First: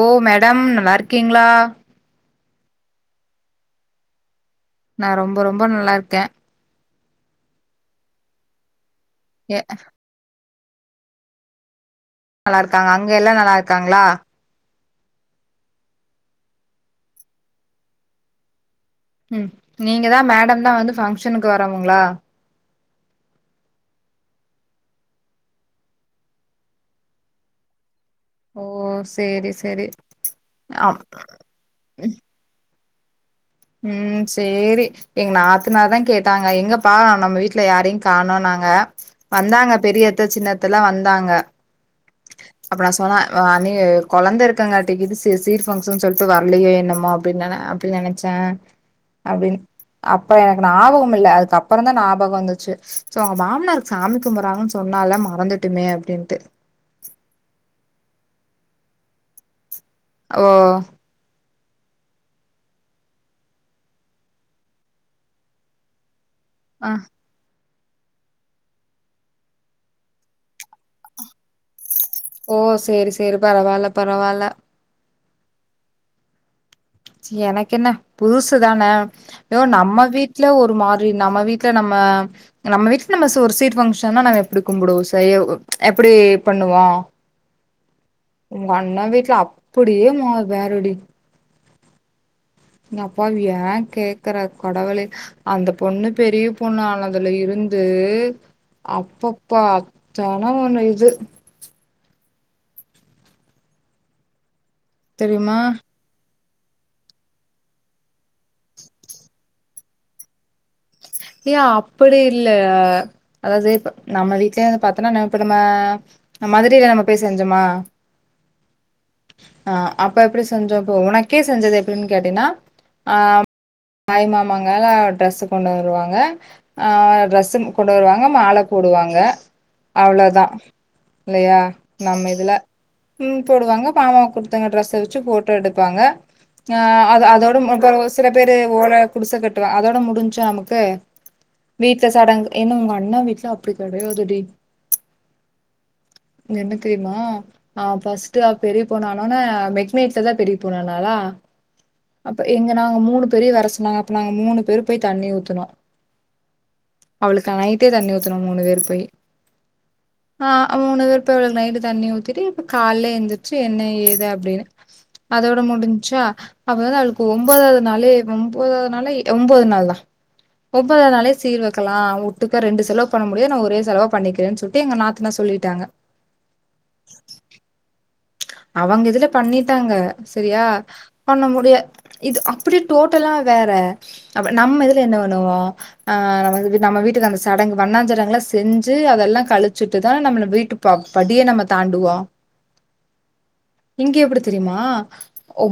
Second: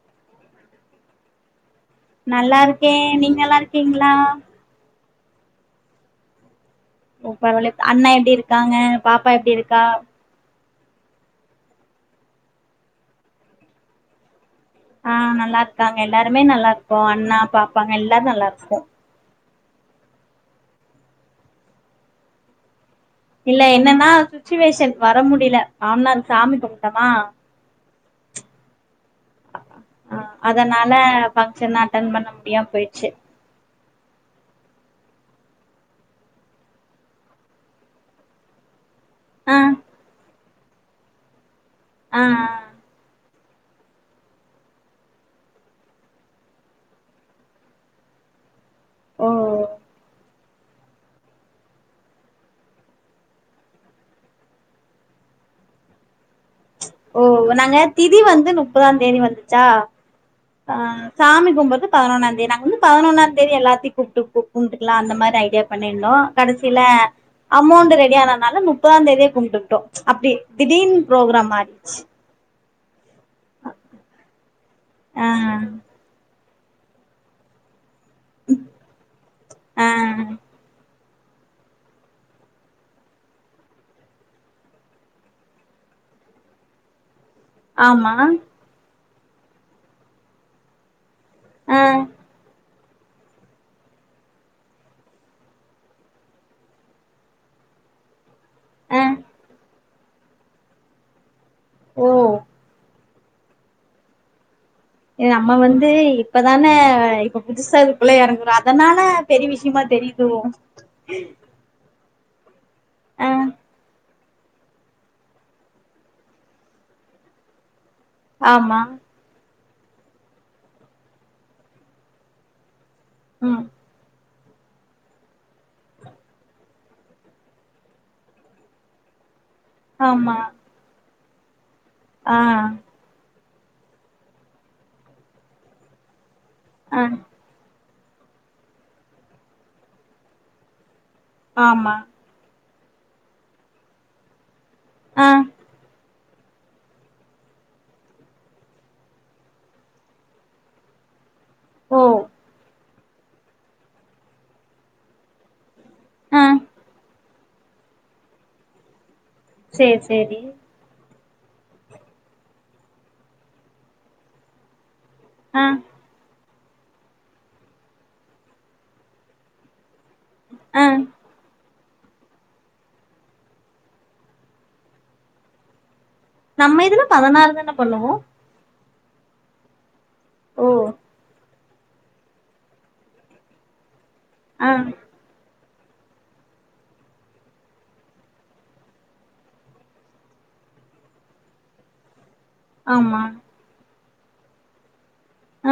ஓ madam நல்லார்க்கீங்ளா நல்லா இருக்கே நீங்க நல்லா இருக்கீங்களா நா ரொம்ப ரொம்ப நல்லா இருக்க சூப்பர் [unintelligible] அண்ண எப்டி இருக்காங்க பாப்பா எப்டி ஏ இருக்கா நல்லாருக்காங்க அங்க எல்லா நல்லாருக்காங்ளா ஆ நல்லார்க்காங்க எல்லாருமே நல்லார்க்கோ அண்ணா பாப்பாங்க எல்லார் நல்லார்க்கோ ம் நீங்க தா மேடம் தா வந்து ஃபங்க்ஷனுக்கு வரவங்களா இல்ல என்னன்னா சுச்சுவேஷன் வர முடில மாமனாருக்கு சாமி கும்ட்டமா ஓ சேரி சேரி ஆ அதனால ஆம் ஃபங்க்ஷன் அட்டன் பண்ண முடியாம போயிட்டு செர் ம் செரி எங்க நாத்தனார்தான் கேட்டாங்க எங்கப்ப நம்ம வீட்டுல யாரையும் காணோ நாங்க ஆ வந்தாங்க பெரியத்த சின்ன அத் த்தல்லாம் ‌வந்தாங்க ஆ ஆ அப்ப நா சொன அ அண்ணி கொழந்த இருக்கங்காட்டிக்குது சீ சீர் பங்க்ஷன்னு சொல்ட்டு வரலையே என்னமோ அப்பிடின்னு ந அப்பிடி நெனைச்சேன் ஓ அப்டீன்னு அப் அப்ப எனக்கு ஞாபகம் இல்ல அதுக்கப்பறம் தான் ஞாபகம் வந்துச்சு சோ அவ மாமனாருக்கு சாமி கும்புறாங்கன்னு சொன்னால மறந்துட்டுனே அப்டின்ட்டு ஓ நாங்க தி திதி வந்து முப்பதா தேதி வந்துச்சா ஓ அ சாமி கும்பற் பதுனொன்னாந்தே நாங் வந்து பதுனொன்னாந்தேதி எல்லாத்யு கூப்ட்டு கு கும்ட்டுக்லா அந்த மாரி ஐடியா பண்ணிர்ந்தோ கடசில ஆ அமோண்டு ரெடி ஆனனால முப்பதாந்தேதியே கும்டுக்ட்டோ அப்டி திடீன் ப்ரோக்ராம் மாறிச்சு ஓ சேரி சேரி பரவால்ல பரவால்ல அ சி எனக் என்ன புதுசு தான யோ ஆ நம்ம வீட்ல ஒரு மார் நம வீட்ல நம்ம நம்ம வீட்டு நம்ம சோறு சைட் பங்க்ஷன்னா நாங்க எப்புடி கும்புடுவு சையவு எப்புடி பண்ணுவோ ஆமா து அப்புடியே மோ வேறடி அ இங் அப்பாவிய கேக்குற கடவுளே அந்த பொண்ணு பெரிய பொண்ணு ஆனதுல இருந்து ஆ அப்பப்பா தானா ஒன்னு இது ஓ ஏ அம்ம தெரியுமா வந்து இப்பதான இப்ப புதுசா இதுக்குள்ள எறங்குறோ அதனால பெரிய விஷிமா தெரிய்தோ ஏ ஆப் புடிஇல் ல ஆ அதாது இப்ப நம்ம வீட்லேந்து பாத்தனா ந இப்ப நம்ம மதுரைல நம்ம பேய் செஞ்சமா ஆமா அ அப்ப இப்புடி செஞ்சோ இப்ப உனக்கே செஞ்சது எப்புடின் கேட்டைனா அ ம் ஆய் மம் மங்கால ட்ரஸ்சு கொண்டு வருவா ஆ ட்ரஸ்ஸும் கொண்டு வருவாங்க மால போடுவாங்க ஆமா அவ்ளோதா இல்லயா நம் ஆ இதுல ம் போடுவாங்க பாவா குட்த்தங்க ட்ரஸ்ஸ வச்சு போட்டோ எடுப்பாங்க யா ஆ அத அதோடும் உக்கார வெச் சில பேரு ஓல குடிச கட்டுவ அதோட முடிஞ்சா அமுக்கு ஆமா வீட்ல சடங்கு ஏனா உங்க அண்ணா வீட்ல அப்டி கெடையாது டி ஆ என்ன தெரியுமா ஆ ஃபஸ்ட் அவ பெரிய பொண்ணு ஆனோனே மிட் நைட்ல தா பெரிய பொண்ணு ஆனாலா ஓ அப்ப எங்கனா ங்க மூணு பேரையு வரசொன்னாங்க அப்போ நாங்க மூணு பேரு போய் தண்ணி ஊத்துனோ ஆ அவுளுக்கு நைட்டே தண்ணி ஊத்தூனோ மூணு பேர் போய் சேரி ஆ சேரி அவ மூணு பேரு இப்ப இவளுக்கு நைட்டு தண்ணி ஊத்திட்டு இப்ப கால்ல எந்திரிச்சு என்ன ஏது அப்டினு அதோட ஆ முடிஞ்ச்சா அப்ப தா அவுளுக்கு ஒம்பதாவது நாளே ஒம்பதாவது நாளே ஒம்போது நாள் தா ஆ ஒம்பதாவது நாளே சீர் வக் க்லா உட்டுக்க ரெண்டு செலவு பண்ண முடியாது நா ஒரே செலவா பண்ணிக்கிறேன்னு சொல்லி எங்க நாத்னா சொல்லிட்டாங்க நம்ம இதுல பதினாறு தான பண்ணுவோ அவங்க இதுல பண்ணிட்டாங்க செரியா ஓ பண்ண முடியா இது அப்டி டோட்டலா வேற அப் ஆ நம்ம இதுல என்ன பண்ணுவோ ஆ நம்மது நம்ம வீட்டுக்கு அந்த சடங்கு வண்ணாஞ் சடங்குலா செஞ்சு அதல்லா கழிச்சுட்டுதா நம்மள வீட்டு ப படியே நம்ம தாண்டுவோ ஆமா இங்கே எப்புடி தெரிய்மா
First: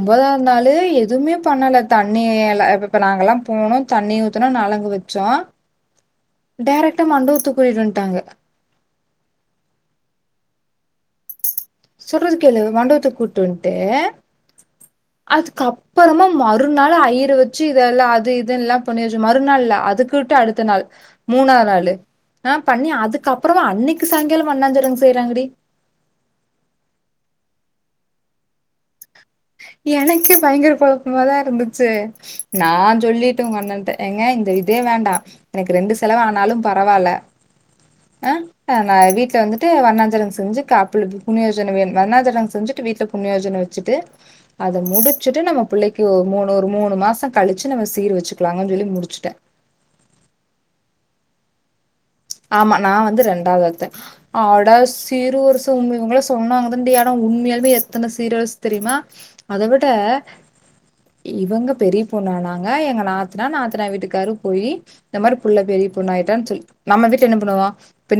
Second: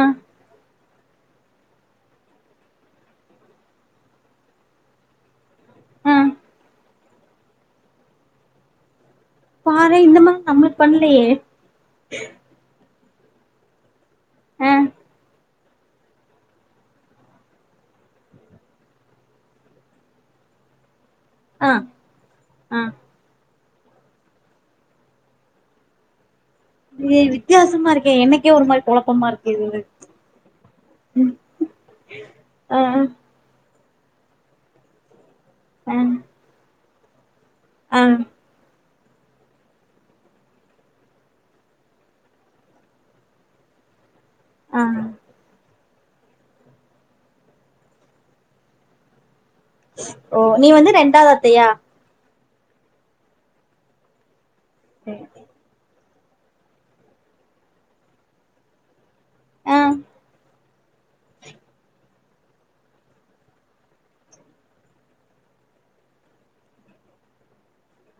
ஆ நாளு எக் எதுவுமே பண்ணல தண்ணி எல இப்பப்ப நாங்கல்லா போனோ தண்ணி ஊத்துனோ நலங்கு வச்சோ ஆ டேரக்டா மண்டவத்துக்கு கூட்டிட்வன்டாங்க பண்லயே சொல்றது கேளு மண்டபத்துக் கூட்டுவன்ட்டு ஆஹ் துக்குப்பறமா மறுநாள் ஐயர வச்சு இதெல்லா அது இது எல்லா பண்ணி வச்சு மறுநாள்ல்ல அதுக்குட்டு அடுத்த நாள் ஆ மூணாத்நாளு ஆஹ ஆ பண்ணி அதுக்கப் அப்புறமா அன்னைக்கு சாயங்காலம் அண்ணாஞாரம் செய்யறாங்கடி நீ வித்தியாசமா இருக்க என்னைக்கே ஒரு மாரி கொழப்பமா இருக் எனக்கே பயங்கர குழப்பமாதா இருந்துச்சு நா ஆ சொல்லிட்ட உங்க அண்ணன்கிட்ட ஏங்க இந்த இதே வேண்டாம் எனக்கு ஆ ரெண்டு செலவு ஆனாலும் ப பரவால்ல ஆ ம் அ வீட்டுல வந்துட்டு வண்ணா்சரகம் செஞ்சு காப்ல புண்ணியோஜனனை வே வண்ணா்சரம் செஞ்சுட்டு வீட்டுல புண்ணியயோஜன வச்சிட்டு அத ஆ முடிச்சுட்டு நம்ம பிள்ளைக் கியோ மூணு ஒரு மூணு மாசம் கழிச்சு நம்ம சீர் வச்சுக்கலாங்கன்னு சொல்லி முடிஸ்டேன் ஓ நீ வந்து ரெண்டாவது அத்தையா ஆமா நா வந்து ரெண்டாவுது அத்த அட சீர் வருசை சொன்னாங்கதான்டி ஆனா உண்மையாலுமே எத்தன சீர் வருச தெரியுமா ஆ அதவிட இவங்க பெரிய பொண்ணு ஆனாங்க எங்க நாத்தனா நாத்தனார் வீட்டுக்கார் போயி இந்த மாரி புள்ள பெரிய பொண்ணு ஆயிட்டான்னு சொல்லி நம்ப வீட்ல என்ன பன்னுவோ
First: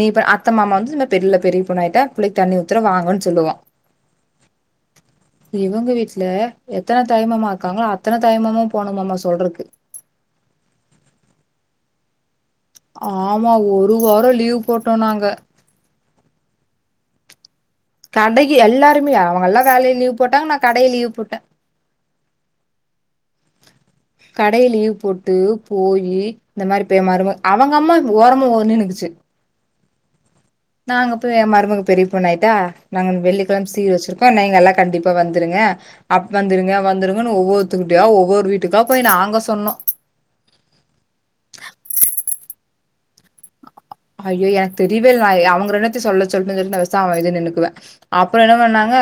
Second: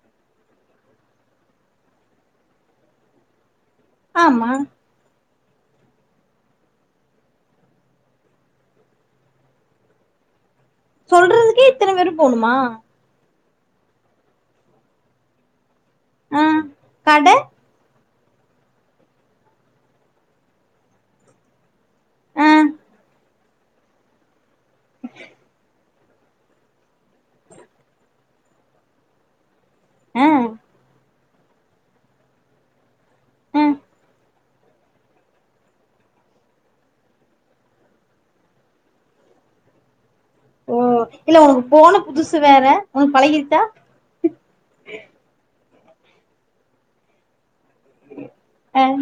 நிதா அத்த‌மாமா‌‌ னு நம்ம தெருவுல பெரிய பொண்ணு ஆயிட்டா புள்ளைக்கு தண்ணி ஊத்தரொம் வாங்கனு சொல்லுவோம் ஆமா இவங்க வீட்டு்ல எத்தன தாய்மாமா இருக்காங்களோ அத்தன தாய்மாமாயு போணும்மம்மா மா சொல்றக்கு சொல்றதுக்கே இத்தன பேரு போணுமா ஆ ஆமா ஒரு வாரோ லீவ் போட்டோ நாங்க ஆஹ கட கடைக்கு எல்லாருமே அவங்க எல்லா வேலைய லீவு போட்டாங்க நா கடைய லீவு போட்ட ஆ கடை ய லீவு போட்டு போயி இந்த மாதிரி பேய மாறிதா அவங்க அம்மா ஓரமா ஒதிங்கி நின்னுக்குச்சு ஆஹ நாங்க போய் எ மருமக பெரிய பொண்னு ஆயிட்டா நாங்க ஆ வெள்ளிக்கிழம் சீர் வச்சிருக்கோ நீங்க எல்லா கண்டிப்பா வந்துருங்க அப்ப வந்துருங்க வந்துருங்கன்னு ஒவ்வொருத்துர்க்கிட்யா ஒவ்வொரு வீட்டுக்கா போய் நாங்க சொன்னோ ஓ இல்ல உனக்கு போன புதுசு வேற உனக்கு பழகிருத்தா ஐயோ எனக்கு தெரியவே இல்ல அவங்க ரெண்டுபே சொல்ல சொல்லன்னு நா பெசாம வேலியா நின்னுக்குவ அப்ரோ என்ன ஆ பண்ணாங்க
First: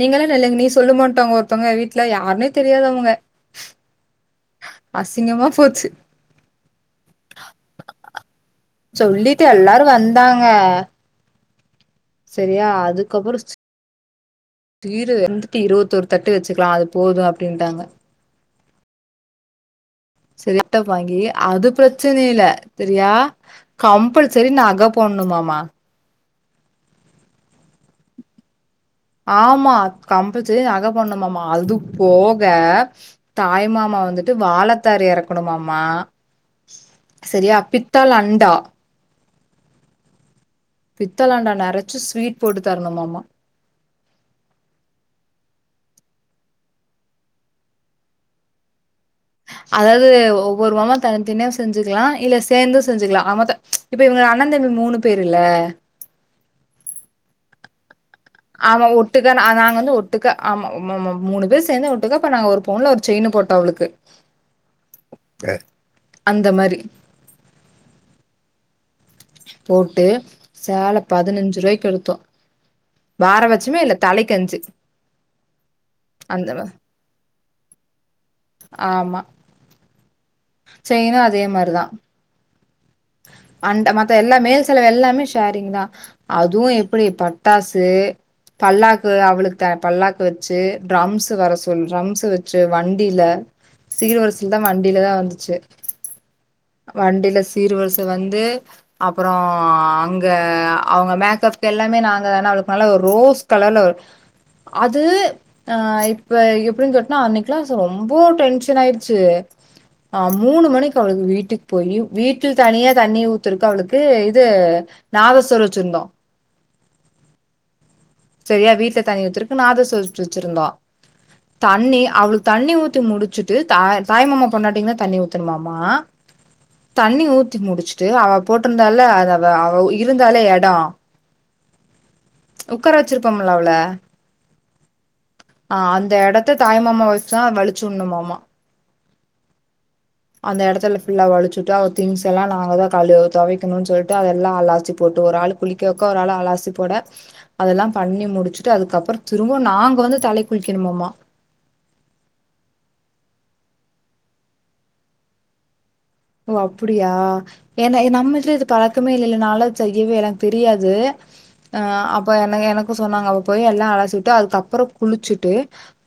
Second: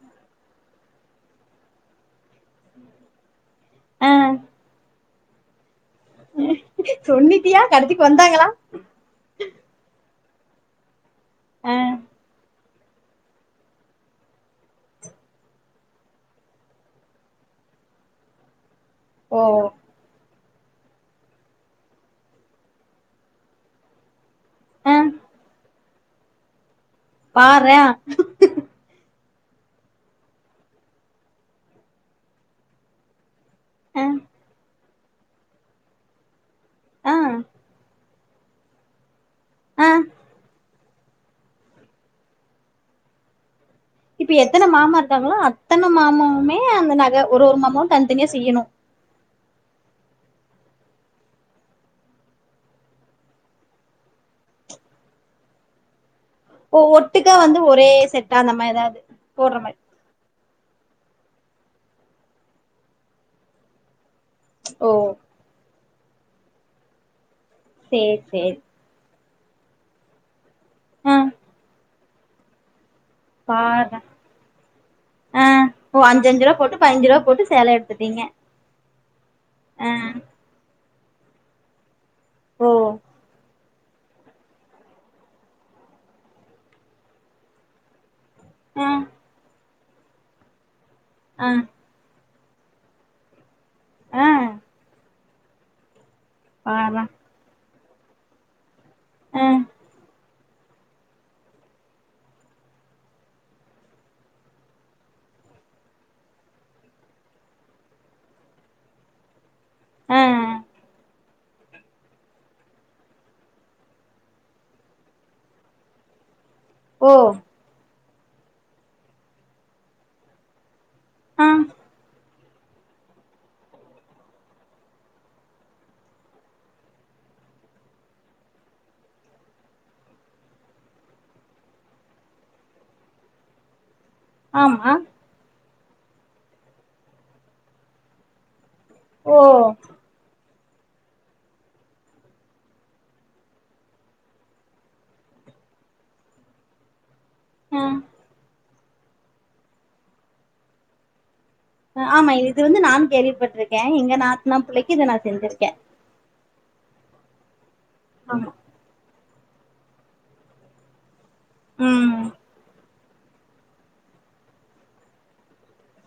நீங்கலே இல்ல இல்லைங்க நீ சொல்லுமான்டாங்க ஒருத்தவங்க வீட்டுல யாருனே தெரியாது அவங்க ஆஹ அசிங்கமா போச்சு சொன்னிட்டியா கடசிக்கு வந்தாங்களா ந்தங்கா ம் சரியா அதுக்கப்ரோ சீ சீரு [unintelligible] இருவத்தோரு தட்டு வச்சுக்கலா அது போது அப்படின்ட்டாங்க ஓஓ சரி [unintelligible] வாங்கி அது பிரச்சன இல்ல செரியா கம்பல்சரி நக ஆ போன்ணுமா மா பார்ரே ஆமா கம்பல்சரி நக போட்னுமாமா அது போக தாய் மாமா வந்துட்டு வாழ த்தாரு எறக்கணுமாமா ஆ சரியா பித் தலண்டா ஆஹ் பித்தலண்டா நெரச்சு ஸ்வீட் போட்டு தரணுமாமா இப்ப எத்தன மாமா இருக்காங்களோ அத்தன மாமவுமே அந்த நக ஒரு ஒரு மாமாவு தனிதனியா செய்யணு அதாவது ஒவ்வொரு மாமா தனி தனியா செஞ்சுக்கலா இல்ல சேர்ந்தும் செஞ்சுக்கலா ஆகமொத்த இப்ப இவங்க அண்ணதம்பி மூணு பேருல்ல ஓ ஒட்டுக்கா வந்து ஒரே செட் ஆமா ஒட்டுக்க நா நாங்கந்து ஒட்டுக்க ஆமாமாமா மூணு பேர் சேர்ந்து ஒட்டுக்கா பண்ணாங்க ஒரு பவுன்ல ஒரு செயினு போட்டோ அவளுக்கு ஓ அந்த மாரி சேர் சேர் போட்டு சேல பதினஞ்சுருவாய்க்கெடுத்தோ பார்ரா தலைக்கஞ்சு ஆஹ் ஓ அஞ்சஞ்சு அந்த ருவா போட்டு பதனெஞ்சுருவா போட்டு சேல எடுத்துட்டீங்க ஆமா ஆ செய்ணூ அதே மாரிதா ஓ அண்ட மத்த எல்லா மேல் செலவு எல்லாமே ஷேரிங் தா அதுவு எப்டி பட்டாசு ஆ பல்லாக்கு அவளுக் த பல்லாக்கு வெச்சு டிரம்ஸ் ஆ வர சொல் ட்ரம்ஸ்ஸ வச் ச்சு வண்டில ஆ சீர்வரிசில்தா வண்டில தா வந்து ச்சு பார்றே வண்டில சீர்வரிச வந்து அப்புறம் ஆ அங்க அவங்க மேக்கப்கு எல்லாமே நாங்காதான அவளுக்கு நல்ல ரோஸ் கலர்ல அது ஆ இப்ப எப்டி கேட்டியா ரொம்ப டென்ஷன் ஆய்டுச்சு ஆ மூணு மணிக்கு அவளுக்கு வீட்டு க்கு போய் வீட் வீட்ல தனியா தண்ணி ஊத்துரக்கு அவளுக்கு இது நாதஸ்வர வெச்சுருந்தோ ஓ சரியா வீட்ல தயிர் திருக்கு ந தஸ் சொச்சு வச்சிருந்தா ஆ தண்ணி அவளுக்கு தண்ணி ஊத்தி முடிச்சுட்டு த் தாய்மமா பொண்ணாட்டீங்கன்னா தண்ணி ஊத்தணமாமா தண்ணி ஊத்தி முடிச்சுட்டு அவ போட்டிருந்தால அத அவ இருந்தாலே எடம் உட்கார வச்சிருப்போம்ல அவ்ள ஆமா ஆ அந்த இடத்த தாய்மாம வச்சா வலிச்சுணுமாம ஓ அந்த எடத்துல ஃபுல்லா வழிச்சுட்டு அவ திங்ஸ் எல்லாம் நாங்கள் தான் கழு துவைக்கணும்ன்னனு சொல்லிட்டு அதெல்லாம் அலாசி போட்டு ஒரு ஆள் குளிக்க வைக்க ஒரு ஆள் அலாசி போட ஆ அதெல்லாம் பண்ணி முடிச் ட்டு அதுக்கப்புறம் திரும்ப நாங்க வந்து தலை குளிக்கணுமோமா ஆமா இது வந்து நானும் கேள்விப்பட்ருக்கேன் எங்க நாத்தனா பிள்ளைக்கு இத நான் செஞ்சிருக்கேன் ஓ அப்படியா ஏன்ன இது நம்ம ஆமா இது பழக்கமே இல்லைனாள செய்யவே எனக்கு தெரியாது ஆ ம் அப்ப எனகு எனக் ஆ சொன்னாங்க அவ போய் எல்லாம் அலாசிவுட்டு அதுக்குக்கப்புறம் குளிச்சுட்டு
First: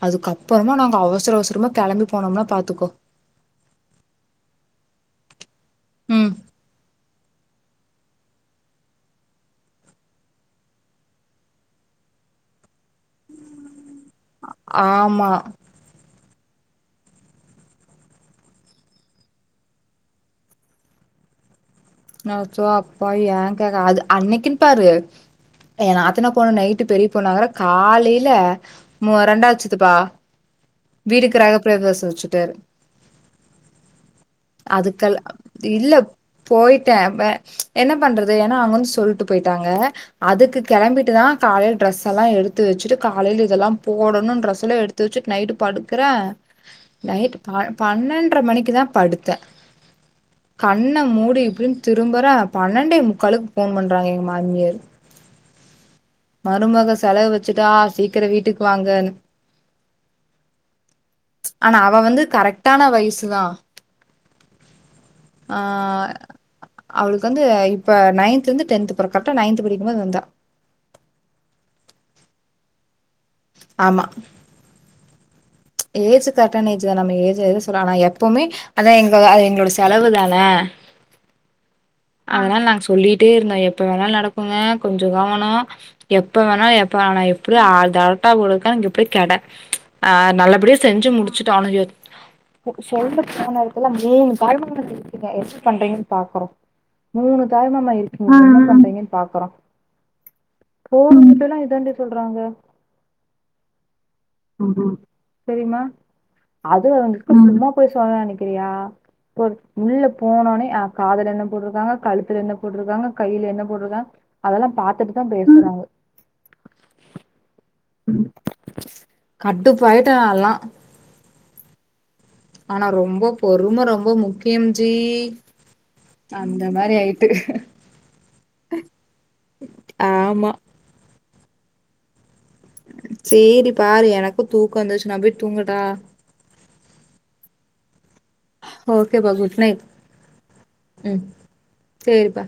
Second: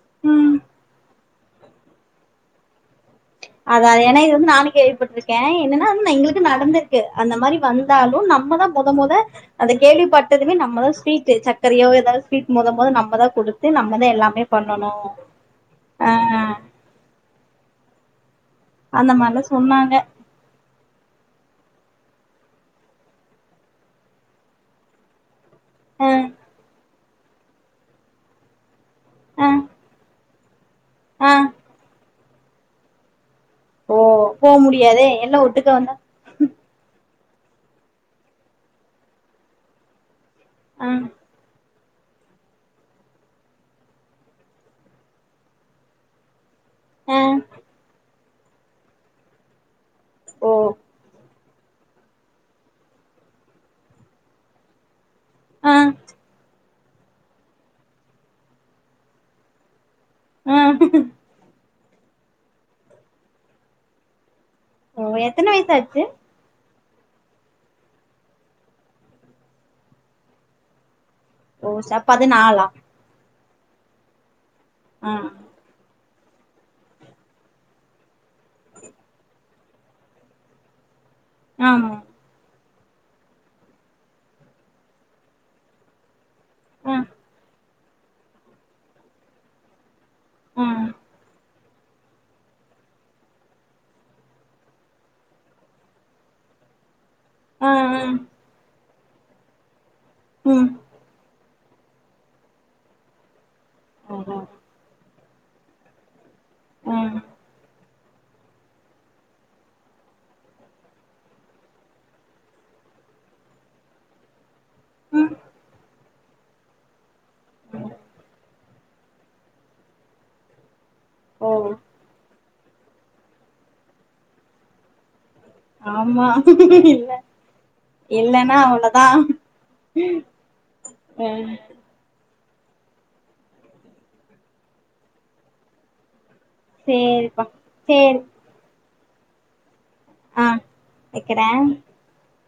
அதுக்கு ம் அப்புறமா நாங்க அவசர அவசரம் திரும்ப கிளம்பி போனோம்னா பாத்துக்கோ அதான்து ஏன்னா இது வந்து நானும் கேள்விப்பட்ருக்கேன் என்னன்னா ம் எங்களுக்கு நடந்திருக்கு அந்த மாதிரி வந்தாலும் நம்மதான் முத மொத அந்த கேள்விப்பட்டதுமே நம்மதான் ஸ்வீட்டு் சர்கரையோ ஏதாவது ஸ்வீட் மொத மொத நம்ம தான் கொடுத்து நம்ம வந்து எல்லாமே பண்ணணும் ஆமா ஹ ஆ அந்த மாரிலாம் சொன்னாங்க நா சோ அப்பா ஏன் கே்க அது அன்னைக்குன்னு பாரு என் ஆ நாத்தனா பொண்ணு நைட்டு பெரிய போனாங்கற காலையில ம ஆ ரெண்டாச்சதுப்பா வீடு ஆ கிரகபிரவே வச்சு ட்டுர் ஓ போக முடியாதே எல்லாம் ஒட்டுக்க வந்தா நப என்ன பண்றது ஏன்னா அங்கன்னு சொல்லிட்டு போயிட்டாங்க அதுக்கு ஆ கிளம்பிட்டு தான் காலையில் ஃட்ரெஸ் எல்லா எடுத்து வச்சுட்டு காலையில இதெல்லா போடணு ட்ரெஸ் எல்லா எடுத்து வச்சுட்டு நைட்டு படுக்குறே ஆ நைட்டு ப பண்ணென் ன்ர மணிக்குதா படுத்தே ஓ கண்ண மூடி இப்டின்னு திரும்புறே பன்னண்டே முக்காலுக்கு போன் பண்றாங்க எங்க மாமியாரு ஆஹ் மருமக செலவு வச்சுட்டா சீக்கரோ வீட்டுக்கு வாங்கன்னு ஆ ஆனா அவ வந்து கரெக்டான வயசுதா ஓ எத்தன ஆ வயசு ஆச்சு அவளுக்கு வந்து இப்ப நையன்தில இருந்து டென்த் போறா கரெக்டா நையன்து படிக்கும்போது வந்தா ஓ ச பதுநாளா ஆமா ம் ஏஜ் கரெக்டான ஏஜ்தா. நம்ம ஏஜ் எது சொல்லலா எப்பவுமே அதா எங்க அது எங்களோட செலவு தான ஆமா அதனால் நாங்க சு சொல்லிட்டே இருந்தோ எப்ப வேணாலு நடக்குங்க கொஞ்சோ கவனோ எப் எப்ப வேணா எப்ப ஆ வேணா ஆனா எப்டி ஆ கரெட்டா குடுத்தா இங்க போய் கெட ஆ நல்ல ஆ படியா செஞ்சு முடிச்சுட் [unintelligible] சொல்லப் போன எடத்துல மூனு தாய்மாமா [unintelligible] எப்டி பண்றீங்கன்னு பாக்குறோம் மூணு ஆ தாய்மாமா ஆ இருக்கீங்க எப்டி பண்றீங்கன்னு அ அ அ பாக்குறோ ம் போல் [inaudible] இதெல்லா எப்டி இரண்டு சொல்றாங்க ஆஹா ம் ஹு செரிமா ஆ அதுவு [inaudible] போய் சொல்லனு நெனக்கிறியா இப்ப உள்ள போனோனே அ காதுல என்ன போட்டுருக்காங்க கழுத்துல என்ன போட்டுருக்காங்க கையில என்ன போட்டுருக்காங்க அதெல்லா பாத்துட்டுதா ம் பேசுறாங்க கடுப்பாயிட்டே நா எல்லா ஓவ் ஆனா ரொம்ப பொறும ரொம்ப முக்கியம் ஜி ஆமா அந்த மாரி இல்ல ஆயிட்டு இல்லன்னா அவ்ளோதா ஆமா ஹ சேரி பாரு எனக்கு தூக்கொ வந்துச்சு நா போய் தூங்கட்டா சேரிப்பா சேரி ஓகே பா குட் நைட் ஆஹ் ம் வெக்கறே சேரிப்பா